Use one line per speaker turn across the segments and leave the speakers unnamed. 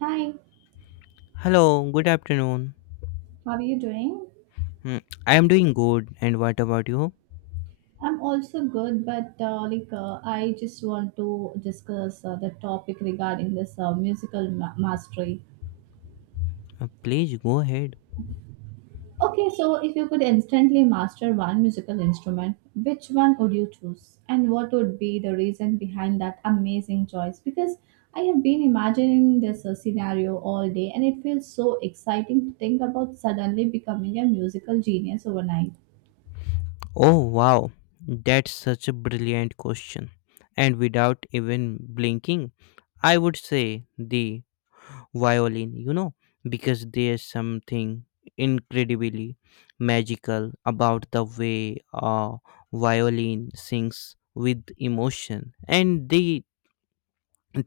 Hi,
Hello, good afternoon.
how are you doing?
Hmm, I am doing good, and what about you?
I'm also good, but I just want to discuss the topic regarding this musical mastery.
Please go ahead.
Okay, so if you could instantly master one musical instrument, which one would you choose, and what would be the reason behind that amazing choice? Because I have been imagining this scenario all day, and it feels so exciting to think about suddenly becoming a musical genius overnight.
Oh, wow, that's such a brilliant question. And without even blinking, I would say the violin, you know, because there's something incredibly magical about the way a violin sings with emotion and the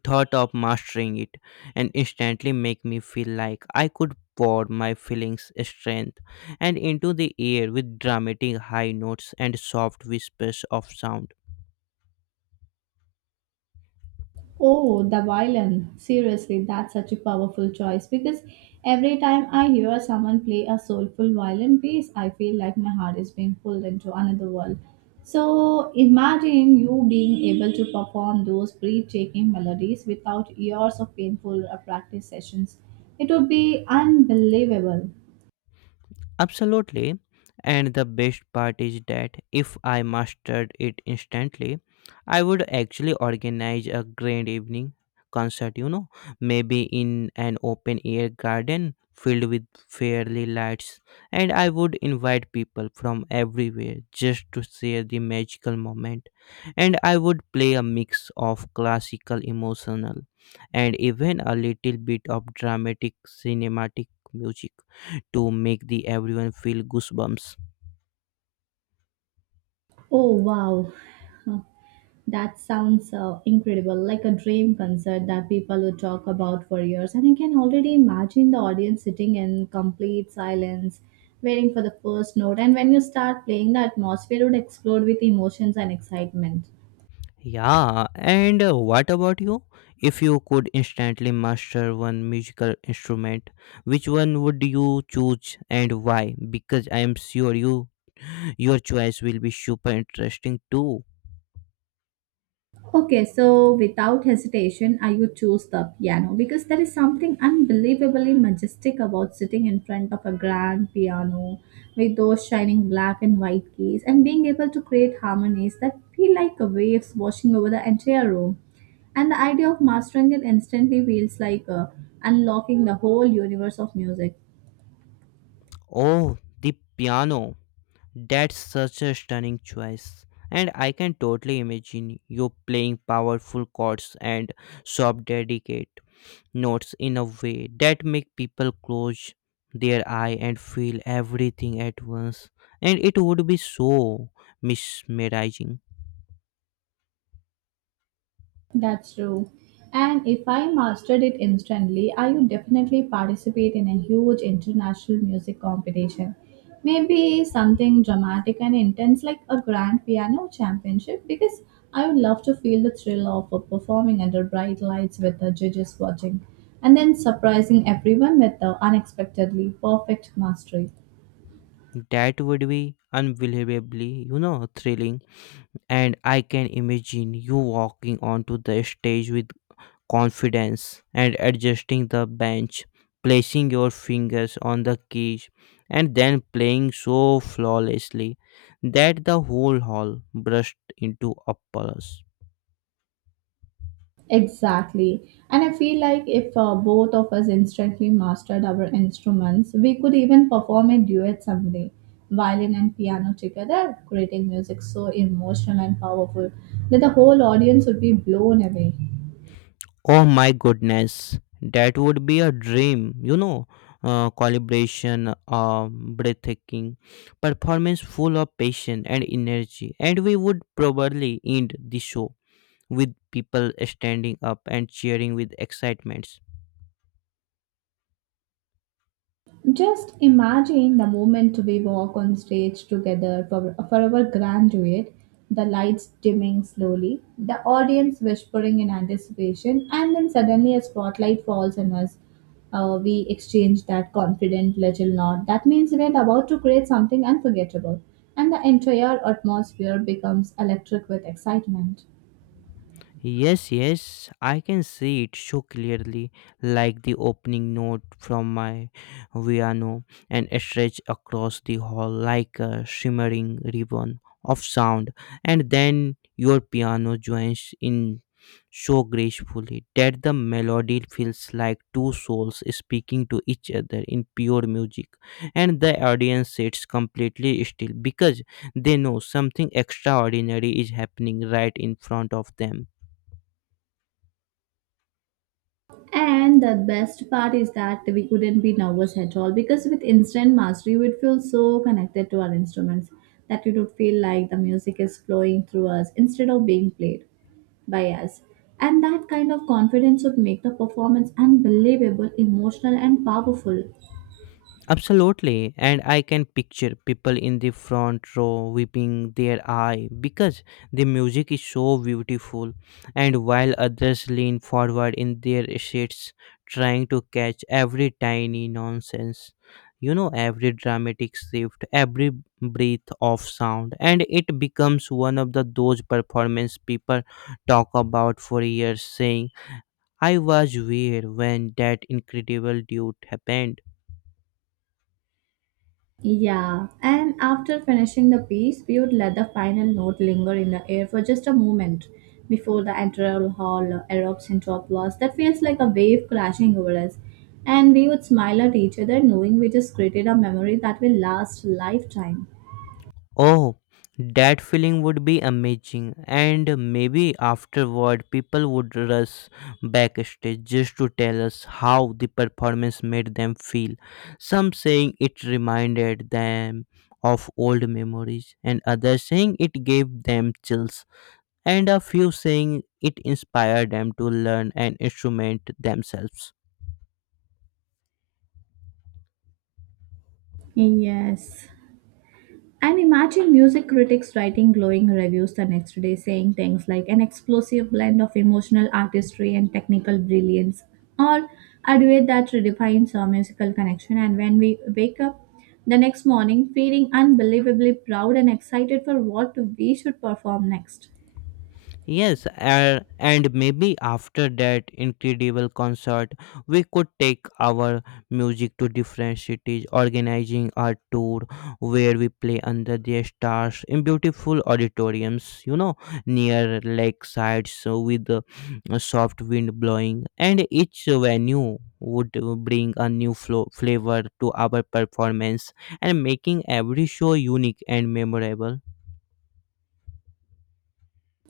thought of mastering it and instantly make me feel like I could pour my feelings strength and into the air with dramatic high notes and soft whispers of sound.
Oh, the violin. Seriously, that's such a powerful choice because every time I hear someone play a soulful violin piece, I feel like my heart is being pulled into another world. So imagine you being able to perform those breathtaking melodies without years of painful practice sessions. It would be unbelievable.
Absolutely. And the best part is that if I mastered it instantly, I would actually organize a grand evening concert, you know, maybe in an open air garden filled with fairy lights. And I would invite people from everywhere just to share the magical moment. And I would play a mix of classical, emotional, and even a little bit of dramatic cinematic music to make the everyone feel goosebumps.
Oh, wow. That sounds incredible, like a dream concert that people would talk about for years. And I can already imagine the audience sitting in complete silence, waiting for the first note. And when you start playing, the atmosphere would explode with emotions and excitement.
Yeah, and what about you? If you could instantly master one musical instrument, which one would you choose and why? Because I am sure your choice will be super interesting too.
Okay, so without hesitation, I would choose the piano because there is something unbelievably majestic about sitting in front of a grand piano with those shining black and white keys and being able to create harmonies that feel like waves washing over the entire room. And the idea of mastering it instantly feels like unlocking the whole universe of music.
Oh, the piano. That's such a stunning choice. And I can totally imagine you playing powerful chords and soft dedicate notes in a way that make people close their eye and feel everything at once, and it would be so mesmerizing.
That's true. And if I mastered it instantly, I would definitely participate in a huge international music competition. Maybe something dramatic and intense like a grand piano championship because I would love to feel the thrill of performing under bright lights with the judges watching and then surprising everyone with the unexpectedly perfect mastery.
That would be unbelievably, you know, thrilling, and I can imagine you walking onto the stage with confidence and adjusting the bench, placing your fingers on the keys, and then playing so flawlessly that the whole hall burst into applause.
Exactly. And I feel like if both of us instantly mastered our instruments, we could even perform a duet someday. Violin and piano together, creating music so emotional and powerful that the whole audience would be blown away.
Oh my goodness, that would be a dream, you know. Calibration, breathtaking performance full of passion and energy, and we would probably end the show with people standing up and cheering with excitement.
Just imagine the moment we walk on stage together for our graduate, the lights dimming slowly, the audience whispering in anticipation, and then suddenly a spotlight falls on us. We exchange that confident little nod. That means we're about to create something unforgettable, and the entire atmosphere becomes electric with excitement.
Yes, yes, I can see it so clearly, like the opening note from my piano and stretch across the hall like a shimmering ribbon of sound, and then your piano joins in so gracefully that the melody feels like two souls speaking to each other in pure music, and the audience sits completely still because they know something extraordinary is happening right in front of them.
And the best part is that we couldn't be nervous at all because with instant mastery, we'd feel so connected to our instruments that it would feel like the music is flowing through us instead of being played by us. And that kind of confidence would make the performance unbelievable, emotional, and powerful.
Absolutely, and I can picture people in the front row weeping their eye because the music is so beautiful, and while others lean forward in their seats trying to catch every tiny nonsense, you know, every dramatic shift, every breath of sound, and it becomes one of the those performance people talk about for years, saying, "I was there when that incredible dude happened."
Yeah, and after finishing the piece, we would let the final note linger in the air for just a moment before the entire hall erupts into applause that feels like a wave crashing over us. And we would smile at each other, knowing we just created a memory that will last a lifetime.
Oh, that feeling would be amazing. And maybe afterward, people would rush backstage just to tell us how the performance made them feel. Some saying it reminded them of old memories, and others saying it gave them chills, and a few saying it inspired them to learn an instrument themselves.
Yes. And imagine music critics writing glowing reviews the next day saying things like an explosive blend of emotional artistry and technical brilliance, or a duet that redefines our musical connection. And when we wake up the next morning feeling unbelievably proud and excited for what we should perform next.
Yes, and maybe after that incredible concert, we could take our music to different cities, organizing a tour where we play under the stars in beautiful auditoriums, you know, near lakesides so with a soft wind blowing, and each venue would bring a new flavor to our performance and making every show unique and memorable.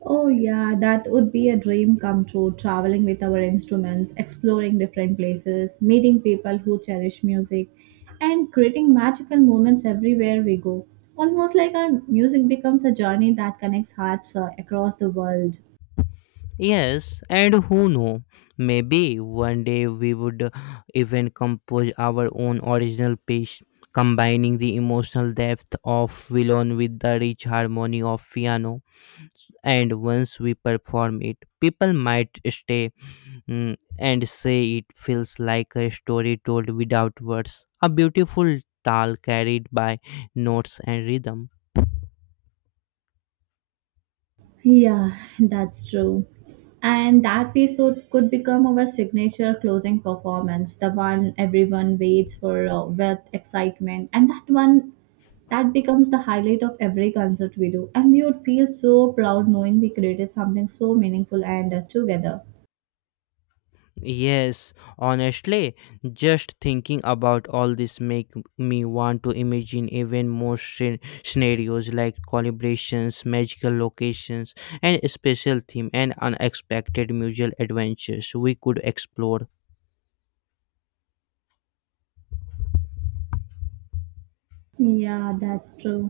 Oh, yeah, that would be a dream come true, traveling with our instruments, exploring different places, meeting people who cherish music, and creating magical moments everywhere we go. Almost like our music becomes a journey that connects hearts across the world.
Yes, and who know, maybe one day we would even compose our own original piece, combining the emotional depth of violin with the rich harmony of piano. And once we perform it, people might stay, mm, and say it feels like a story told without words, a beautiful tale carried by notes and rhythm.
Yeah, that's true. And that piece would, could become our signature closing performance, the one everyone waits for with excitement, and that one that becomes the highlight of every concert we do, and we would feel so proud knowing we created something so meaningful and together.
Yes, honestly, just thinking about all this make me want to imagine even more scenarios like collaborations, magical locations, and special theme and unexpected mutual adventures we could explore.
Yeah, that's true.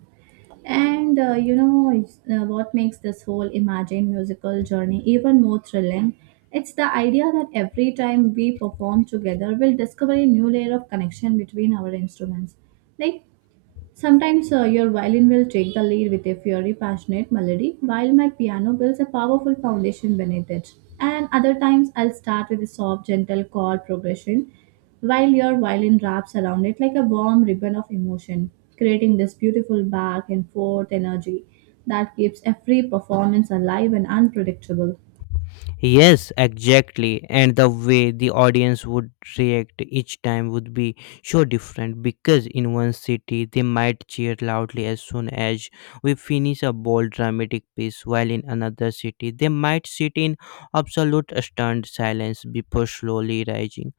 And what makes this whole imagine musical journey even more thrilling? It's the idea that every time we perform together, we'll discover a new layer of connection between our instruments. Like sometimes your violin will take the lead with a fiery, passionate melody, while my piano builds a powerful foundation beneath it. And other times, I'll start with a soft, gentle chord progression, while your violin wraps around it like a warm ribbon of emotion, creating this beautiful back and forth energy that keeps every performance alive and unpredictable.
Yes, exactly. And the way the audience would react each time would be so different because in one city they might cheer loudly as soon as we finish a bold dramatic piece, while in another city they might sit in absolute stunned silence before slowly rising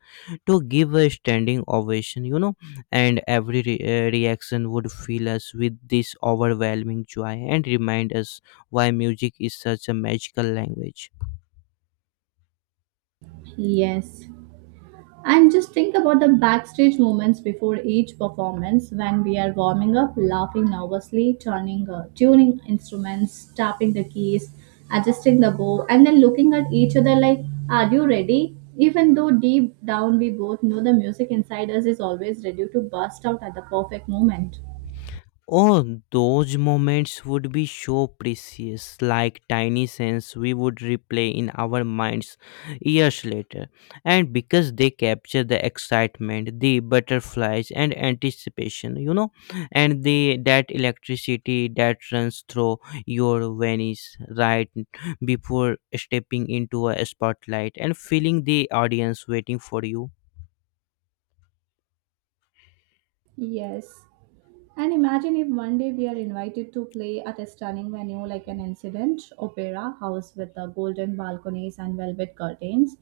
to give a standing ovation, you know. And every reaction would fill us with this overwhelming joy and remind us why music is such a magical language.
Yes. And just think about the backstage moments before each performance when we are warming up, laughing nervously, tuning instruments, tapping the keys, adjusting the bow, and then looking at each other like, are you ready? Even though deep down we both know the music inside us is always ready to burst out at the perfect moment.
Oh, those moments would be so precious, like tiny scenes we would replay in our minds years later. And because they capture the excitement, the butterflies, and anticipation, you know, and the that electricity that runs through your veins right before stepping into a spotlight and feeling the audience waiting for you.
Yes. And imagine if one day we are invited to play at a stunning venue like an incident opera house with the golden balconies and velvet curtains,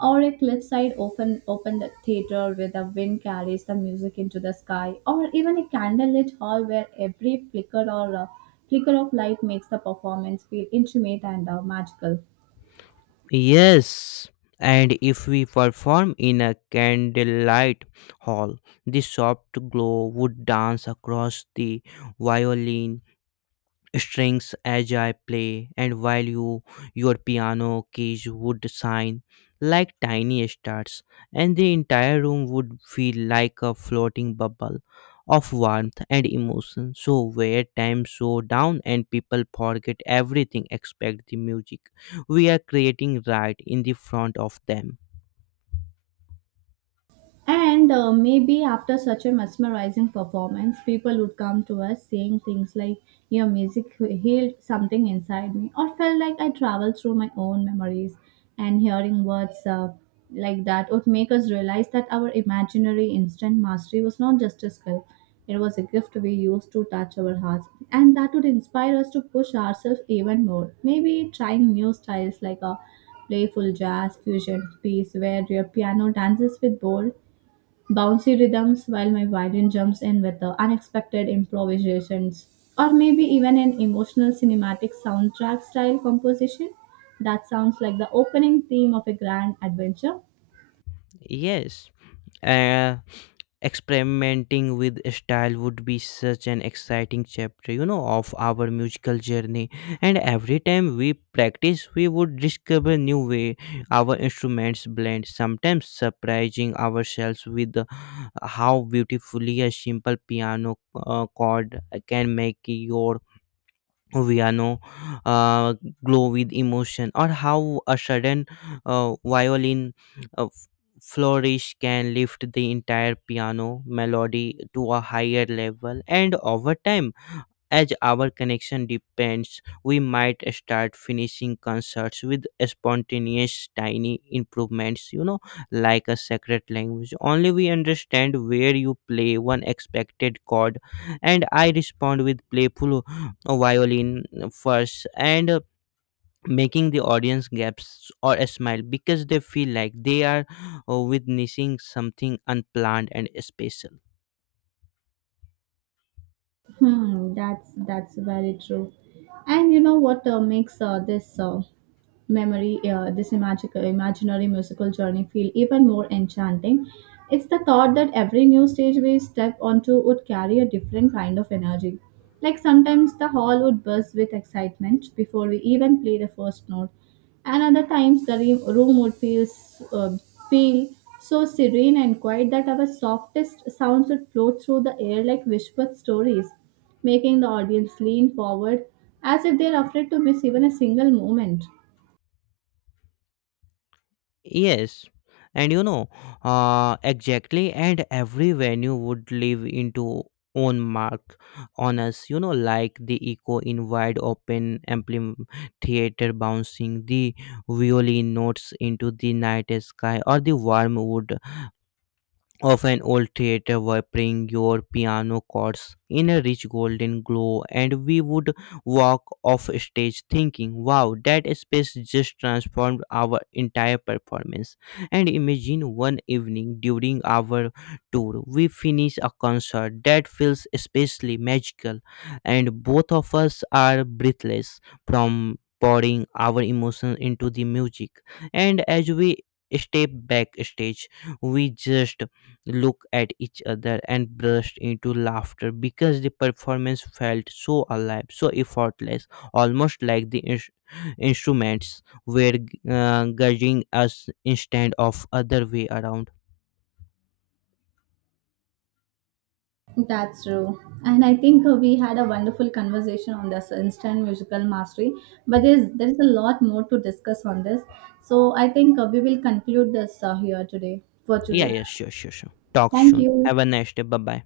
or a cliffside open theater where the wind carries the music into the sky, or even a candlelit hall where every flicker of light makes the performance feel intimate and magical.
Yes, and if we perform in a candlelight hall, the soft glow would dance across the violin strings as I play, and while your piano keys would shine like tiny stars, and the entire room would feel like a floating bubble of warmth and emotion. So where time slow down and people forget everything except the music we are creating right in the front of them.
And maybe after such a mesmerizing performance, people would come to us saying things like, your music healed something inside me, or felt like I traveled through my own memories. And hearing words like that would make us realize that our imaginary instant mastery was not just a skill, it was a gift we used to touch our hearts. And that would inspire us to push ourselves even more. Maybe trying new styles like a playful jazz fusion piece where your piano dances with bold bouncy rhythms while my violin jumps in with the unexpected improvisations, or maybe even an emotional cinematic soundtrack style composition that sounds like the opening theme of a grand adventure.
Yes. Uh, Experimenting with style would be such an exciting chapter, you know, of our musical journey, and every time we practice we would discover new way our instruments blend, sometimes surprising ourselves with how beautifully a simple piano chord can make your Viano uh, glow with emotion, or how a sudden violin uh, f- flourish can lift the entire piano melody to a higher level. And over time, as our connection depends, we might start finishing concerts with spontaneous tiny improvements, you know, like a secret language. Only we understand where you play one expected chord, and I respond with playful violin first and making the audience gasp or a smile because they feel like they are witnessing something unplanned and special.
Hmm, that's very true. And you know what makes this magical, imaginary musical journey feel even more enchanting? It's the thought that every new stage we step onto would carry a different kind of energy. Like sometimes the hall would buzz with excitement before we even play the first note, and other times the re- room would feel s- feel so serene and quiet that our softest sounds would float through the air like whispered stories, making the audience lean forward as if they're afraid to miss even a single moment.
Yes, and you know, exactly, and every venue would leave into own mark on us. You know, like the echo in wide open ampli theater bouncing the violin notes into the night sky, or the warm wood of an old theater were your piano chords in a rich golden glow, and we would walk off stage thinking, wow, that space just transformed our entire performance. And imagine one evening during our tour we finish a concert that feels especially magical, and both of us are breathless from pouring our emotions into the music, and as we step backstage, we just looked at each other and burst into laughter because the performance felt so alive, so effortless, almost like the instruments were guiding us instead of other way around.
That's true. And I think we had a wonderful conversation on this instant musical mastery, but there is a lot more to discuss on this. So I think we will conclude this here today for
Yeah,
today.
yeah, sure, sure, sure. Talk
Thank
soon. Have a
you.
nice day. Bye bye.